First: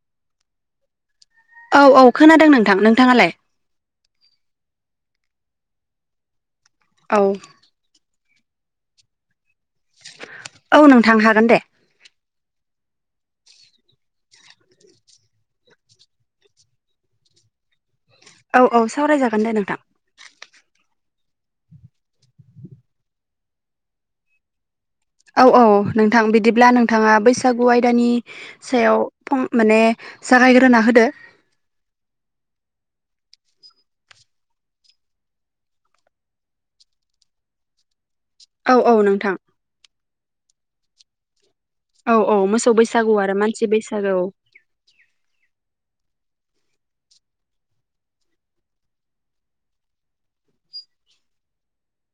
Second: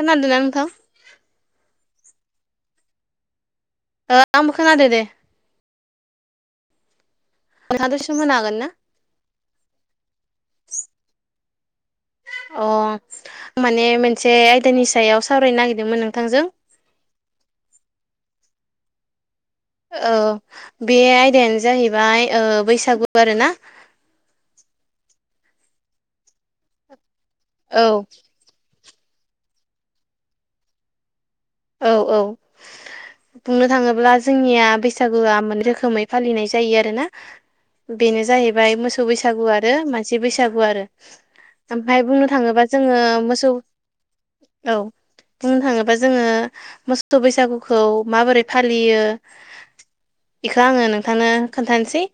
खोनादों ना नोंथां औ औ खोनादों नोंथां नोंथाङालाय ओ आंबो खोनादों दे औ [unintelligible] हागोनना औ नोंथां हागोन दे अ माने मोनसे आयदानि सायाव सावरायनो नागिरदोंमोन नोंथांजों औ-औ सावरायजागोन दे नोंथां औ बे आयदायानो जाहैबाय ओ बैसागु आरोना औ-औ नोंथां बिदिब्ला नोंथाङा बैसागु औ आयदानि सायाव फं माने जागायग्रोना होदो औ-औ बुंनो थाङोब्ला जोंनिया बैसागुआ मोननै रोखोमै फालिनाय जायो आरो ना बेनो औ जाहैबाय औ मोसौ नोंथां बैसागु आरो मानसि बैसागु आरो ओमफ्राय औ बुंनो औ थाङोबा मोसौ जोङो बैसागु आरो मोसौ मानसि बैसागु औ बुंनो थाङोबा जोङो मोसौ बैसागुखौ माबोरै फालियो इखौ आङो नोंथांनो खोन्थानोसै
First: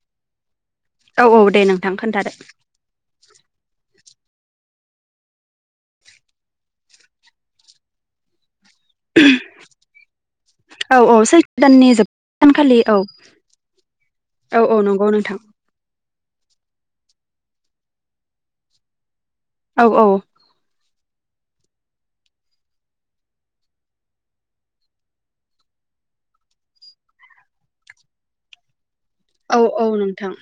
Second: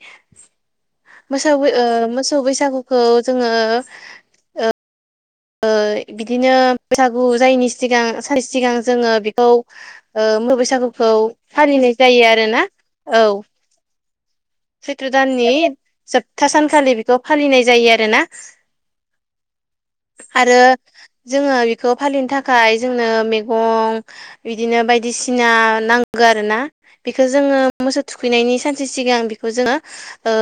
औ मोसौ दे ओ नोंथां खोन्थादो मोसौ बैसागुखौ जोङो ओ बिदिनो बैसागु जायैनि सिगां सानसे सिगां जोङो बेखौ ओ मो औ बैसागुखौ औ सैथो दाननि फालिनाय जोब जायो आरोना औ औ-औ सैथ्र' नंगौ नोंथां दाननि जोबथा सानखालि बेखौ फालिनाय जायो आरोना औ-औ आरो जोङो बेखौ फालिनो थाखाय जोंनो मैगं बिदिनो बायदिसिना नांगौ आरोना बेखौ जोङो मोसौ थुखैनायनि सानसे सिगां बेखौ औ जोङो औ नोंथां ओ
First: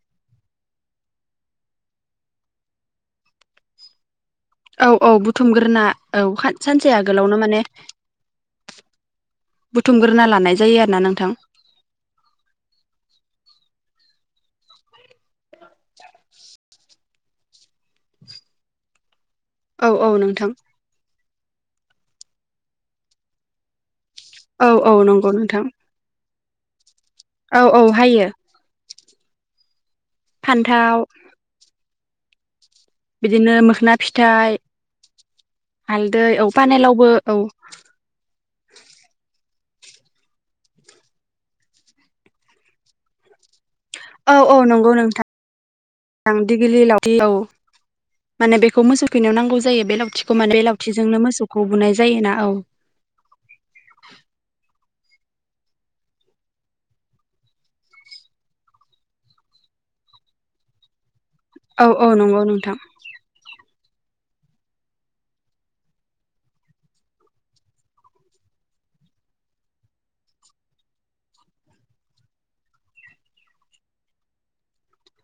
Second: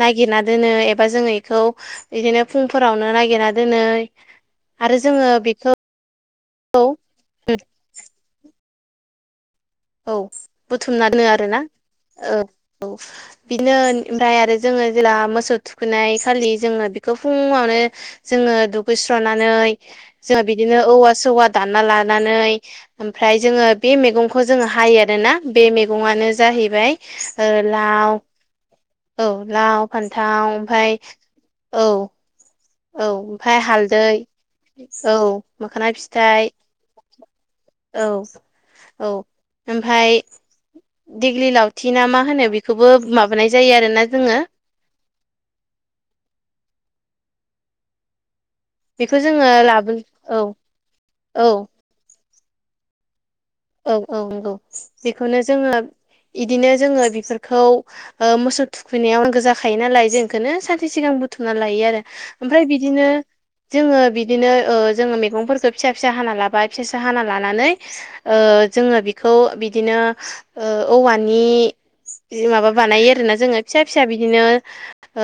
नागिरना दोनो एबा जोङो बेखौ बिदिनो फुंफोरावनो नागिरना दोनो आरो औ-औ जोङो बेखौ बुथुमग्रोना औ सानसे आगोलावनो माने औ बुथुमग्रोना लानाय जायो आरोना बुथुमना दोनो नोंथां आरोना ओ-औ बिदिनो ओमफ्राय आरो जोङो जेला मोसौ थुखैनाय खालि जोङो बेखौ फुङावनो जोङो दुगैस्रनानै औ औ जोङो नोंथां बिदिनो औवा‌ सौवा दानना लानानै ओमफ्राय जोङो बे मैगं खौ जोङो औ औ हायो नंगौ आरोना बे नोंथां मैगङानो जाहैबाय औ औ लाव हायो औ लाव फान्थाव ओमफ्राय औ औ बिदिनो ओमफाय मोखना हालदै फिथाइ औ मोखोना हालदै औ पानेलावबो औ औ-औ ओमफाय दिग्लि लावथि ना मा होनो बेखौबो माबानाय जायो आरो औ-औ नंगौ नोंथां दिगलि लावथि औ माने बे खौ मोसौ बेखौ खैनायाव जोङो नांगौ जायो लाबो बे लावथिखौ औ माने बे लावथिजोंनो औ मोसौखौ बुनाय जायोना औ औ औ नंगौ बेखौनो जोङो इदिनो जोङो बेफोरखौ मोसौ थुखैनायाव नांगो जाखायो नालाय जों इखोनो सानसे सिगां बु बुथुमना लायो औ आरो औ नंगौ ओमफ्राय नोंथां बिदिनो जोङो बिदिनो जोङो मैगंफोरखो फिसा फिसा हाना लाबाय फिसा फिसा हाना लानानै ओ जोङो बिखौ बिदिनो औवानि माबा बानायो आरोना जोङो फिसा फिसा बिदिनो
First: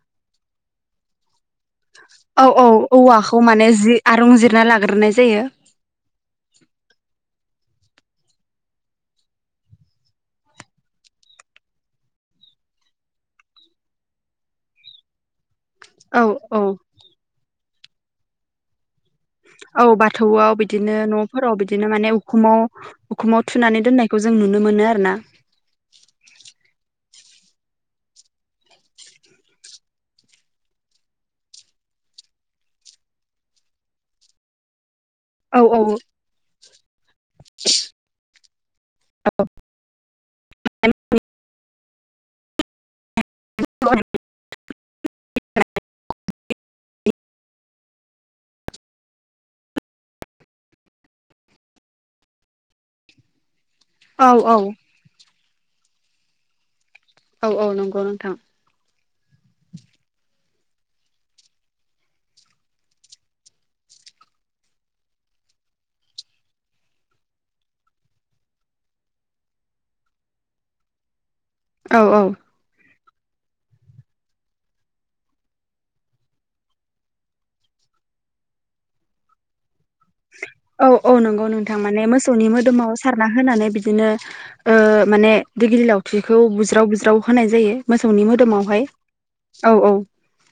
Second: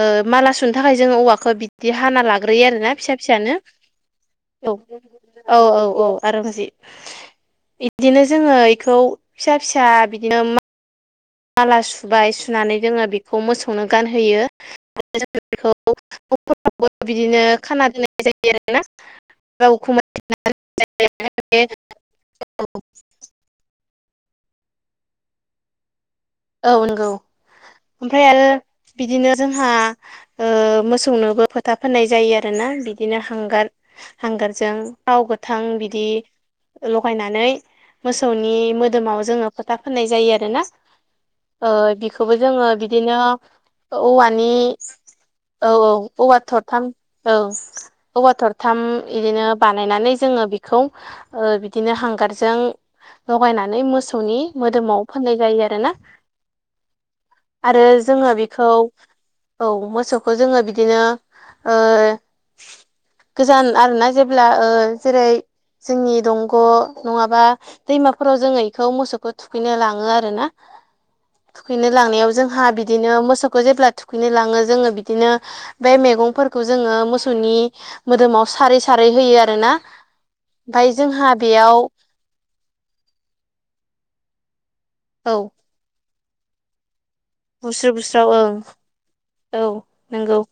ओ माला सुनो थाखाय जोङो औवाखौ बिदि हाना औ औ लाग्रोयो आरोना फिसा औवाखौ फिसानो माने जि आरं जिरना औ लाग्रोनाय जायो औ औ औ आरो बिदि बिदिनो जोङो इखौ फिसा फिसा बिदिनो माला सुबाय सुनानै जोङो बेखौ मोसौनो गानहोयो आरो बेखौ औ औ [unintelligible] बिदिनो खाना दोननाय जायो आरोना सोरबा औ उखुमाय बाथौआव बिदिनो न'फोराव बिदिनो माने उखुमाव उखुमाव थुनानै दोननायखौ जों नुनो मोनो आरोना औ नंगौ ओमफ्राय आरो बिदिनो जोंहा ओ मोसौनोबो फोथा फोननाय जायो आरोना बिदिनो हांगार हांगारजों थाव औ गोथां औ बिदि लगायनानै मोसौनि मोदोमाव जोङो फोथा फोननाय जायो आरोना बिखौबो जोङो बिदिनो औवानि औ औ औवा थरथाम औ औवा थरथाम बिदिनो बानायनानै जोङो बेखौ बिदिनो हांगारजों लगायनानै मो मोसौनि औ औ मोदोमाव फोननाय जायो आरोना औ औ आरो नंगौ जोङो नोंथां बेखौ औ मोसौखो जोङो बिदिनो गोजान आरोना जेब्ला जेरै जोंनि दंग' नङाबा दैमाफोराव जोङो इखौ मोसौखौ थुखैनो लाङो आरोना थुखैनो औ औ लांनायाव जोंहा बिदिनो मोसौखौ जेब्ला थुखैनो लाङो जोङो बिदिनो बे मैगंफोरखौ जोङो मोसौनि मोदोमाव सारै सारै होयो आरोना ओमफ्राय जोंहा बेयाव नि मोदोमाव सारना होनानै बिदिनो माने औ दैग्लिलावथिखौ बुज्राव बुज्राव होनाय जायो बुस्रो मोसौनि बुस्राव ओं मोदोमावहाय औ नंगौ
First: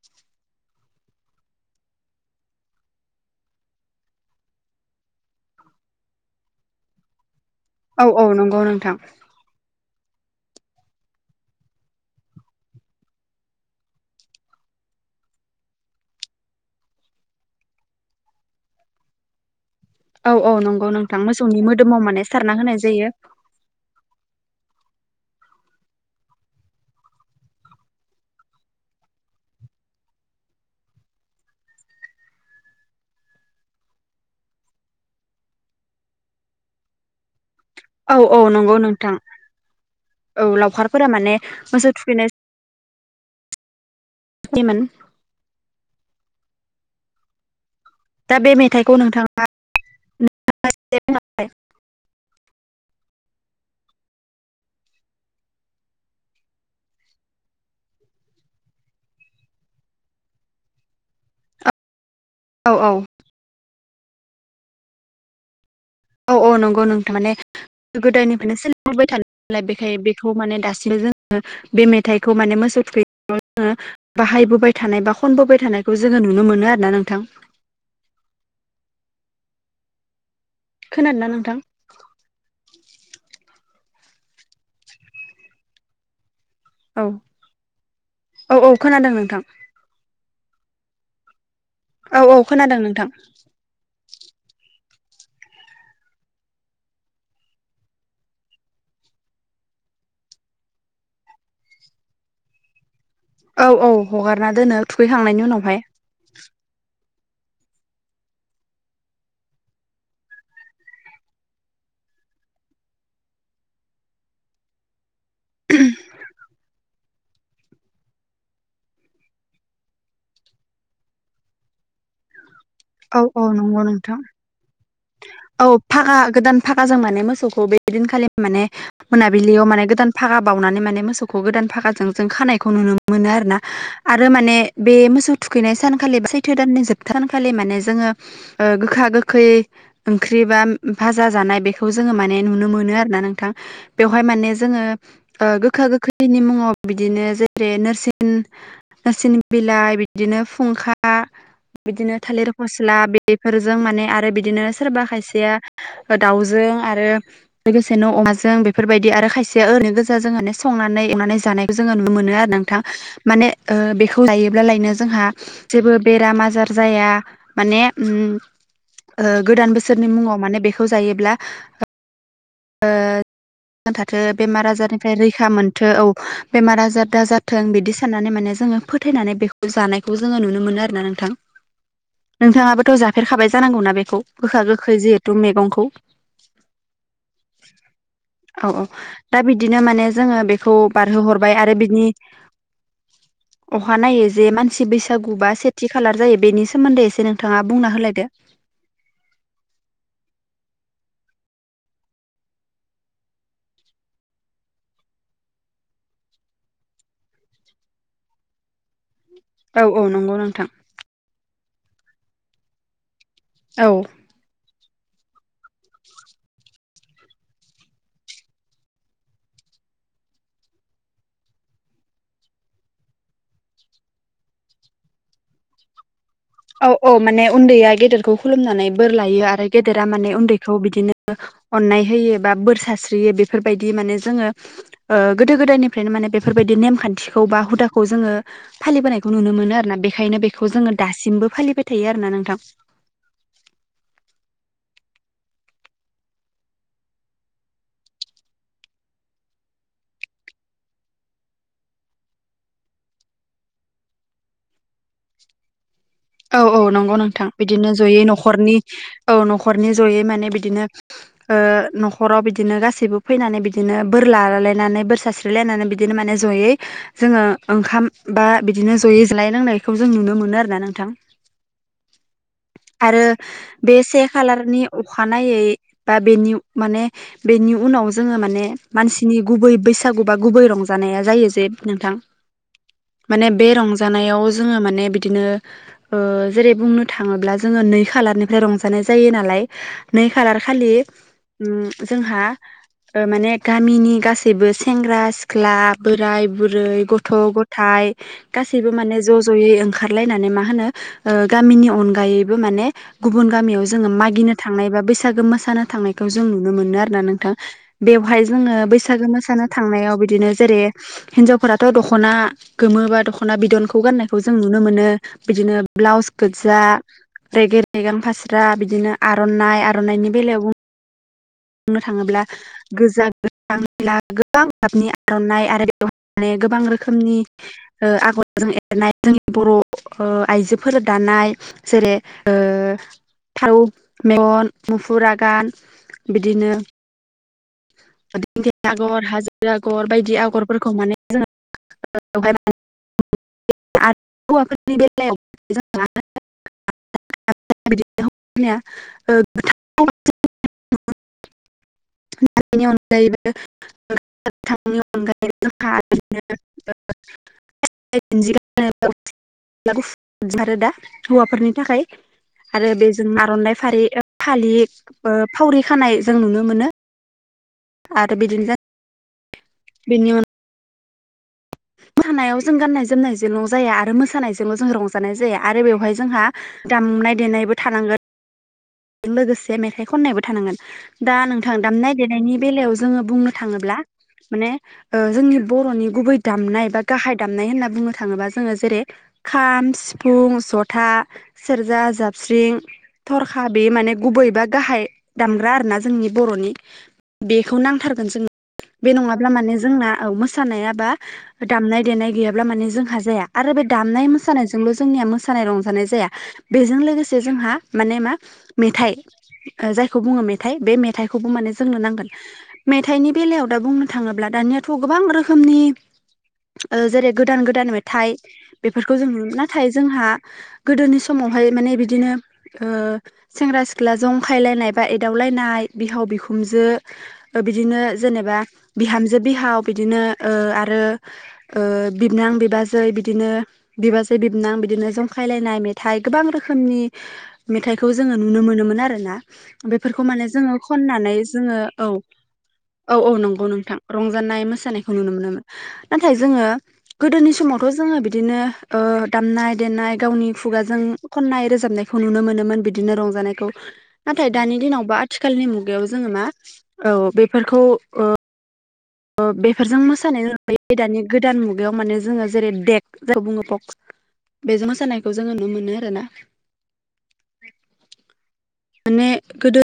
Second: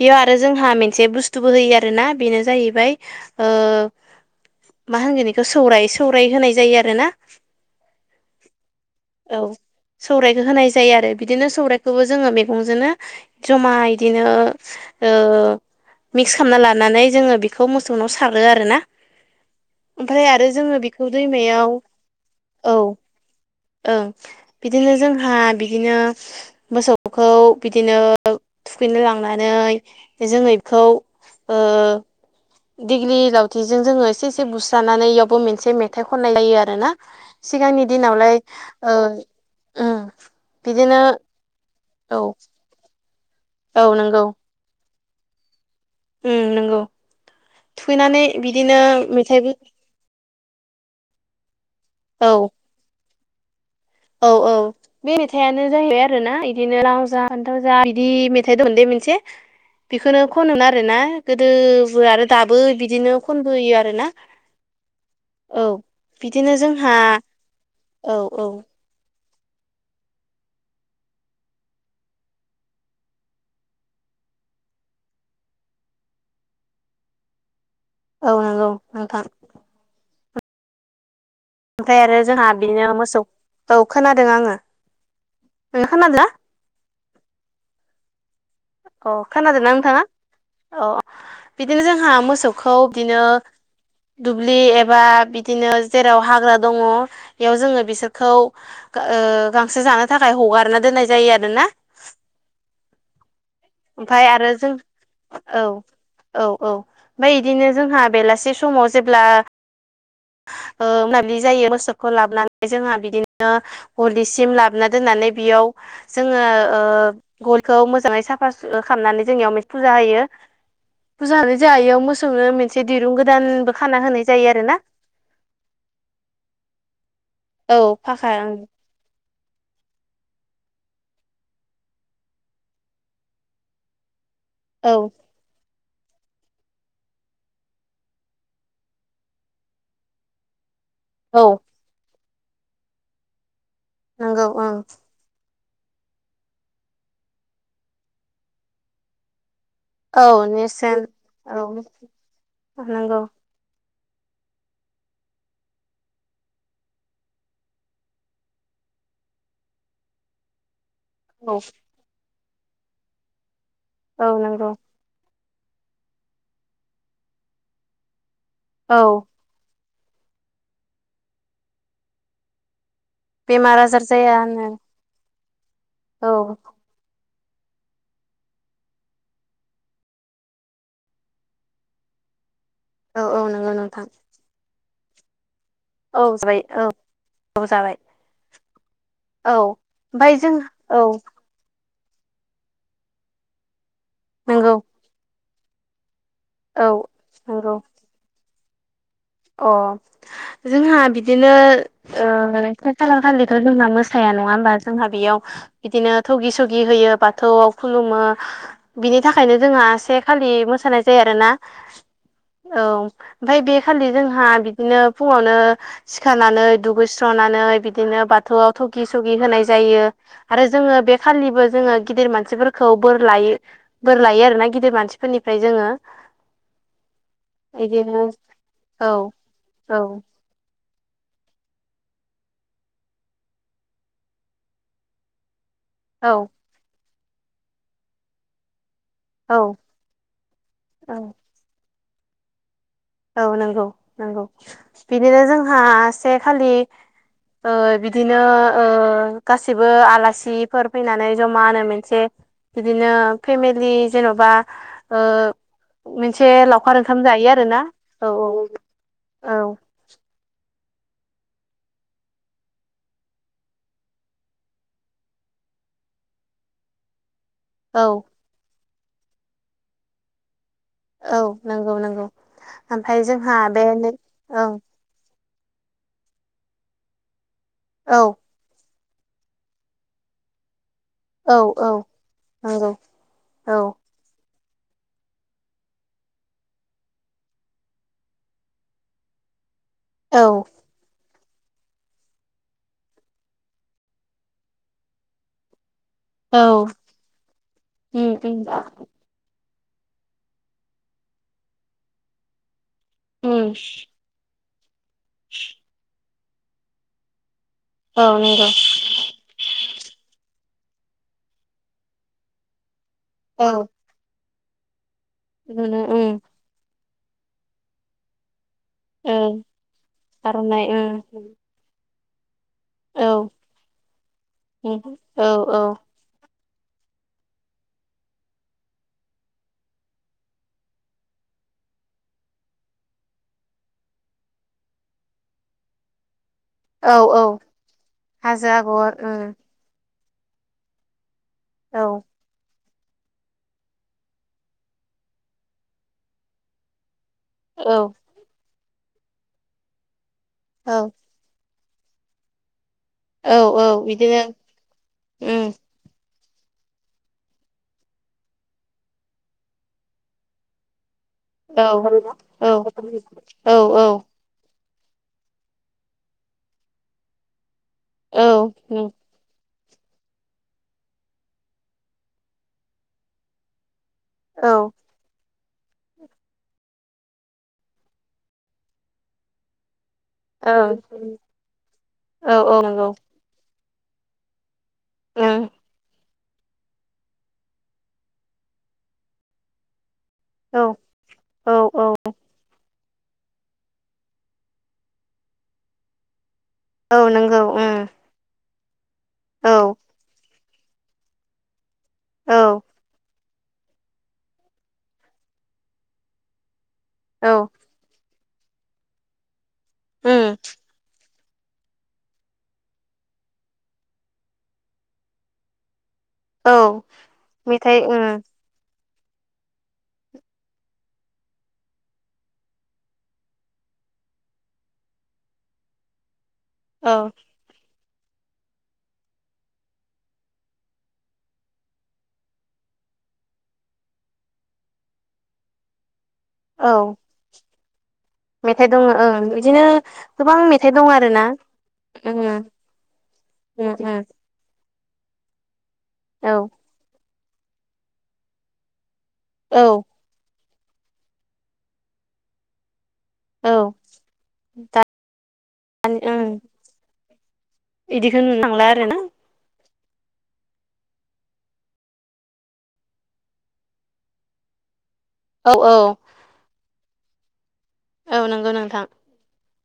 बेयाव आरो जोंहा मोनसे बुस्थुबो होयो आरोना बेनो जाहैबाय मा होनगोन बेखौ सौराय सौराय होनाय जायो आरोना औ औ नंगौ नोंथां औ सौराइखौ होनाय जायो आरो बिदिनो सौरायखौबो जोङो मैगंजोंनो जमा इदिनो ओ मिक्स खालामना लानानै जोङो बेखौ मोसौनाव सारो आरो ना ओमफ्राय औ आरो औ जोङो नंगौ बेखौ नोंथां मोसौनि दैमायाव मोदोमाव माने सारना औ होनाय जायो ओं बिदिनो जोंहा बिदिनो मोसौखौ बिदिनो थुखैनो लांनानै जोङो बेखौ दिगलि लावथिजों जोङो एसे एसे बुस्रानानै इयावबो मोनसे मेथाइ खननाय जायो आरोना सिगांनि औ औ दिनावलाय नंगौ नोंथां उम औ बिदिनो लावखारफोरा माने मोसौ औ थुखैनाय औ नंगौ दिमोन उ नंगौ थुखैनानै दा बे बिदिनो मेथाइखौ नोंथाङा मेथाइबो औ औ औ बे मेथाइआनो जाहैबाय आरो ना बिदिनो राव जा फान्थाव जा बिदि मेथाइ दं दे मोनसे बेखौनो खनोन आरो ना गोदोबो आरो। दाबो औ औ बिदिनो खनबोयो आरोना औ। औ औ बिदिनो नंगौ नों जोंहा थारमाने औ गोदायनिफ्रायनो सो बाय थ थानाय नालाय बेखायनो बेखौ माने दासिमबो जोङो बे मेथाइखौ माने मोसौ थुयो। बाहायबोबाय थानाय बा खनबोबाय थानायखौ जोङो नुनो मोनो आरो ना नोंथां। औ नंगौ नोंथां। खोनादों नोंथां। ओमफ्राय आरो जोंहा बिनो मोसौखौ खोनादों आङो नोो खोनादोंला। औ औ औ अ खोनादों नोंथां। खोनादोंना नोंथाङा औ बिदिनो जोंहा औ औ मोसौखौ खोनादों नोंथां बिदिनो। दुब्लि एबा बिदिनो जेराव हाग्रा दङ बेयाव जोङो बिसोरखौ। गांसो जानो थाखाय हगारना दोननाय जायो आरो ना औ औ ओमफफ्राय आरो हगारना जों दोनो थुखैखांनायनि औ। उनावहाय औ औ ओमफ्राय बिदिनो जोंहा बेलासे समाव जेब्ला। मोनाबिलि जायो मोसौखौ लाबोनानै जोंहा बिदिनो हलिसिम लाबोना दोननानै। बेयाव जोङो गयखौ मोजाङै साफा स खालामनानै जोंनियावे फुजा होयो। फुजा होनाय जयाव मोसौनो मोनसे दिरुं औ औ गोदानबो नंगौ खाना नोंथां होनाय जायो आरो ना। औ फाखा गोदान फाखाजों माने मोसौखौ बे औ दिनखालि फाखा माने। मोनाबिलियाव माने गोदान भागा बावनानै माने मोसौखौ गोदान फागाजों जों खानायखौ नुनो मोनो। मोनो आरो ना आरो माने। बे ओं मोसौ थुखैनाय सानखालि बा सैथो दाननि जोबथा सानखालि माने जोङो गोखा गोखै। ओंख्रि बा भाजा औ जानाय बेखौ जोङो माने नुनो मोनो आरो ना नोंथां। बेवहाय नंगौ माने ओं जोङो गोखा गोखैनि मुङाव बिदिनो जेरै नसि नोरसिन बिलाइ बि औ बि फा नेरसोन मि औ नंगौ बि बिदिनो सोरबा खायसेया दाउजों आरो लोगोसेनो' अमाजों बेफोरबायदि आरो खायसेया ओै गोजा जों। संनानै एवनानै औ जानायखौ जोङो नुनो मोनो आरो नोंथांा माने बेखौ औ लायोब्ला नंगौ लायनो। जोंहा जेबो बेराम आजार जाया माने औ। ओ गोदान बोसोरनि मुङाव माने बेखौ जायोब्ला बेमार आजार थाथों जाया बेमार होनो आजारनिफ्राय रैखा मोनथो औ बेमार आजार दा ज थों बिदि साननानै माने जोङो फोथायनानै बेखौ जानायखौ जोङो नुनो मोनो आरोना नोंथां। नोंथाङाबोथ' औ औ जाफेरखाबाय नंगौ जानांगौनाा नोंथां बेखौ गोखा गोखै जिहेथु मैगंखौ। औ जाबाय औ औ जाबाय। औ औ दा औ बिदिनो माने जोङो ओमफाय जों बेखौ औ बारहोहर बि अ नाय नंगौ मानसि बसाग थि खालार जायो बेनि औ सोमोन्दै एसे नोंथाङा नंगौ बुंना होलायदो अ जोंहा बिदिनो। खा खाला खालिथ' जोंहा मोसाया नङा होमबा जोंहा बेयाव। बिदिनो थौगि सगि होयो बाथौआव खुलुमो। बिनि थाखायनो औ जोंहा औ एसे नंगौ खालि नोंथां मोसानाय जायो आरोोना औ ओमफ्राय बे औ खालि जोंहा बिदिनो फुङावनो। सिखारनानै दुगैस्र'नानै बिदिनो बाथौआव थगि सगि होनाय जायो। आरो जोङो बे खालिबो जोङो गिदिर मानसिफोरखौ बोर लायो। बोर लायो आरो ना गिदिर मानसिफोरनिफ्राय जोङो। औ औ माने उन्दैया बिदिनो गेदेरखौ खुलुमनानै बोर औ लायो आरो गेदेरा औ माने उन्दैखौ बिदिनो। अननाय होयो बा बोर सस्रियो बेफोरबायदि माने जोङो गोदो गोदायनिफ्राय। ओमफ्रायनो माने औ बेफोरबायदि नेमखान्थिखौ बा हुदाखौ जोङो फालिबोनाय। बेखौ नुनो औ मोनो आरोोना बेखायनो बेखौ जोङो औ दासिमबो फालिबाय थायो आरो ना नोंथां। औ नंगौ नंगौ बिदिनो जोंहा से खालि ओ बिदिनो ओ गासिबो आलासिफोर फैनानै जमा होनो मोनसे बिदिनो फेमिलि जेन'बा ओ मोनसे औ औ लावखार नंगौ ओंखाम नोंथां जायो आरो ना। बिदिनो ज'यै न'खरनि औ न'खरनि जयै माने बिदिनो ओ न'खराव बिदिनो गासैबो फैनानै बिदिनो बोर लालायनानै बोर सास्रि ना बिदिनो माने जयै जोङो ओंखाम औ बा बिदिनो जयै ज्लाय नांनायखौ जों नुनो मोनो आरोना नोंथां। औ नंगौ नंगौ आरो ओमफ्राय जोंहा बे से ओं खालारनि अखानायै बा बेनि माने बेनि उनाव औ जोङो माने मानसिनि गुबै बैसागु बा गुबै रंजानाया जायो औ जे औ नोंथां नंगौ माने बे औ रंजा जानायाव जोङो माने बिदिनो जेरै बुंनो थाङोब्ला जोङो जोङो नै खालारनिफ्राय रंजानाय जायो नालाय नै औ खालार खालि जोंहा माने गामिनि गासैबो सेंग्रा सिख्ला बोराय औ बुरै गथ' गथायाइ उम उम गासिबो माने ज' ज'यै ओंखारलायनानै मा होनो ओ गामिनि अनगायैबो माने गुबुन उम गामियाव जोंङो मागिनो थांनाय बा बैसागो मोसानो थांनाय जों नुनो मोना नोंथां औ बेह जों नंगौ बैसाग मोसा गोमोसानो थांनायाव बिदिनो जेरै हिनजावफोराथ' दख'ना गोमो बा दखना दखना औ बिदनखौ गाननाय जों नुनो मोनो बिदिनो ब्लाउस गो्जा मैगाम फास्रा बिदिनो आर'नाइ आर'नाइनि बेलायाव बुं आरो बुंनो थाङोब्ला गोजा गोज गोबां औ गाबनि आर'नाइ आरो औ बे माने गोबां रोखोमनि ओ आगर जोंनि एरनाय जोंनि बर' ओ आइजोफोर दानाय जेरै ओ थारौ मेगन मुफुर आगान बिदिनो औ औ दिं आगर हाजो आगर बायदि आगरफोरखौ माने औ जोंहाय [unintelligible] [unintelligible] औ [unintelligible] [unintelligible] औ औ बिदिनो औ गुफारो दा हौवाफोरनि औ थाखाय औ आरो बेजों औ आर'नाइ फारि फालि ओ फावरि खानाय जों नुनो मोनो। आरो बिदिनो बिनि अन मोसानायाव जों गाननाय जोमनायजों नं जाया आरो मोसानायजोंबो जों रंजा बेहाय जों दामनाय देनायबो थानांगोन। बेजों लोगोसे मेथाइ खननायबो थानांगोन दा नोंथां दामनाय औ देनायनि बेलायाव औ जोंङो बुंनो थांङोब्ला माने ओ जोंनि बर'नि गुबै दामनाय बा गाहाय दामनाय होनना बुंनो थाङोबा जोंङो जेरै खाम सिफुं फुं जथा सेरजा जाबस्रिं थरखा बे माने गुबै बा गाहाय दामग्रा आरोना जोंनि बर'नि औ नंगौ बेखौ औ नांथारगोन जों बे नंङाब्ला औ माने जोंना औ मोसानाय बा दामनाय देनाय गैयाब्ला औ माने जोंहा जाया। आरो बे दामनाय मोसानायजोंल' जोंनिया मोसानाय रंजानाय जाया बेजों लोगोसे औ नंगौ जोंहा माने मा मेथाइ जायखौ औ बुंङो मेथाइ बे मेथाइखौबो माने जोंनो नांगोन मेथाइनि बेलायाव दा बुंनो थांङोब्ला दानियाथ' गोबां रोखोमनि औ जेरै गोदान गोदान मेथाइ बेफोरखौ जों नु नाथाय जोंहा गोदोनि समावहाय माने बिदिनो ओ सेंग्रा सिख्ला जंखायलायनाय बा एदावलायनाय बिहाव बिखुनजो ओ बिदिनो जेनेबा बिहामजो बिहाव बिदिनो ओ आरो ओ बिबोनां बिबाजै बिदिनो बिबाजै बिबोनां बिदिनो जंखायलायनाय मेथाइ गोबां रोखोमनि औ मेथाइ खौ जोङो नुनो मेथाइ मोनोन दङ आरोना ओं बिदिनो बेफोरखौ माने गोबां जोङो मेथाइ दं खनानै आरोना जोङो औ औ औ नंगौ नोंथां रंजानाय मोसानायखौ नुनो मोनोमोन नाथाय जोङो औ गोदोनि समावथ' जोङो बिदिनो ओ दामनाय औ देनाय गावनि खुगाजों खननाय रोजाबनायखौ नुनो मोनोमोन बिदिनो रं जानायखौ औ नाथाय दानि दिनाव बा आथिलनि मुगायाव जोङो मा औ बेफोरखौ बिदिखो नुनो थांला आरो ना ओ बेफोरजों मोसानाय [unintelligible] दानि गोदान मुगायाव माने जोङो जेरै डेक [unintelligible] बुंङो बक्स बेजों मोसानायखौ जोङो औ नुनो मोनो आरोना औ नंगौ नोंथा ने गोदो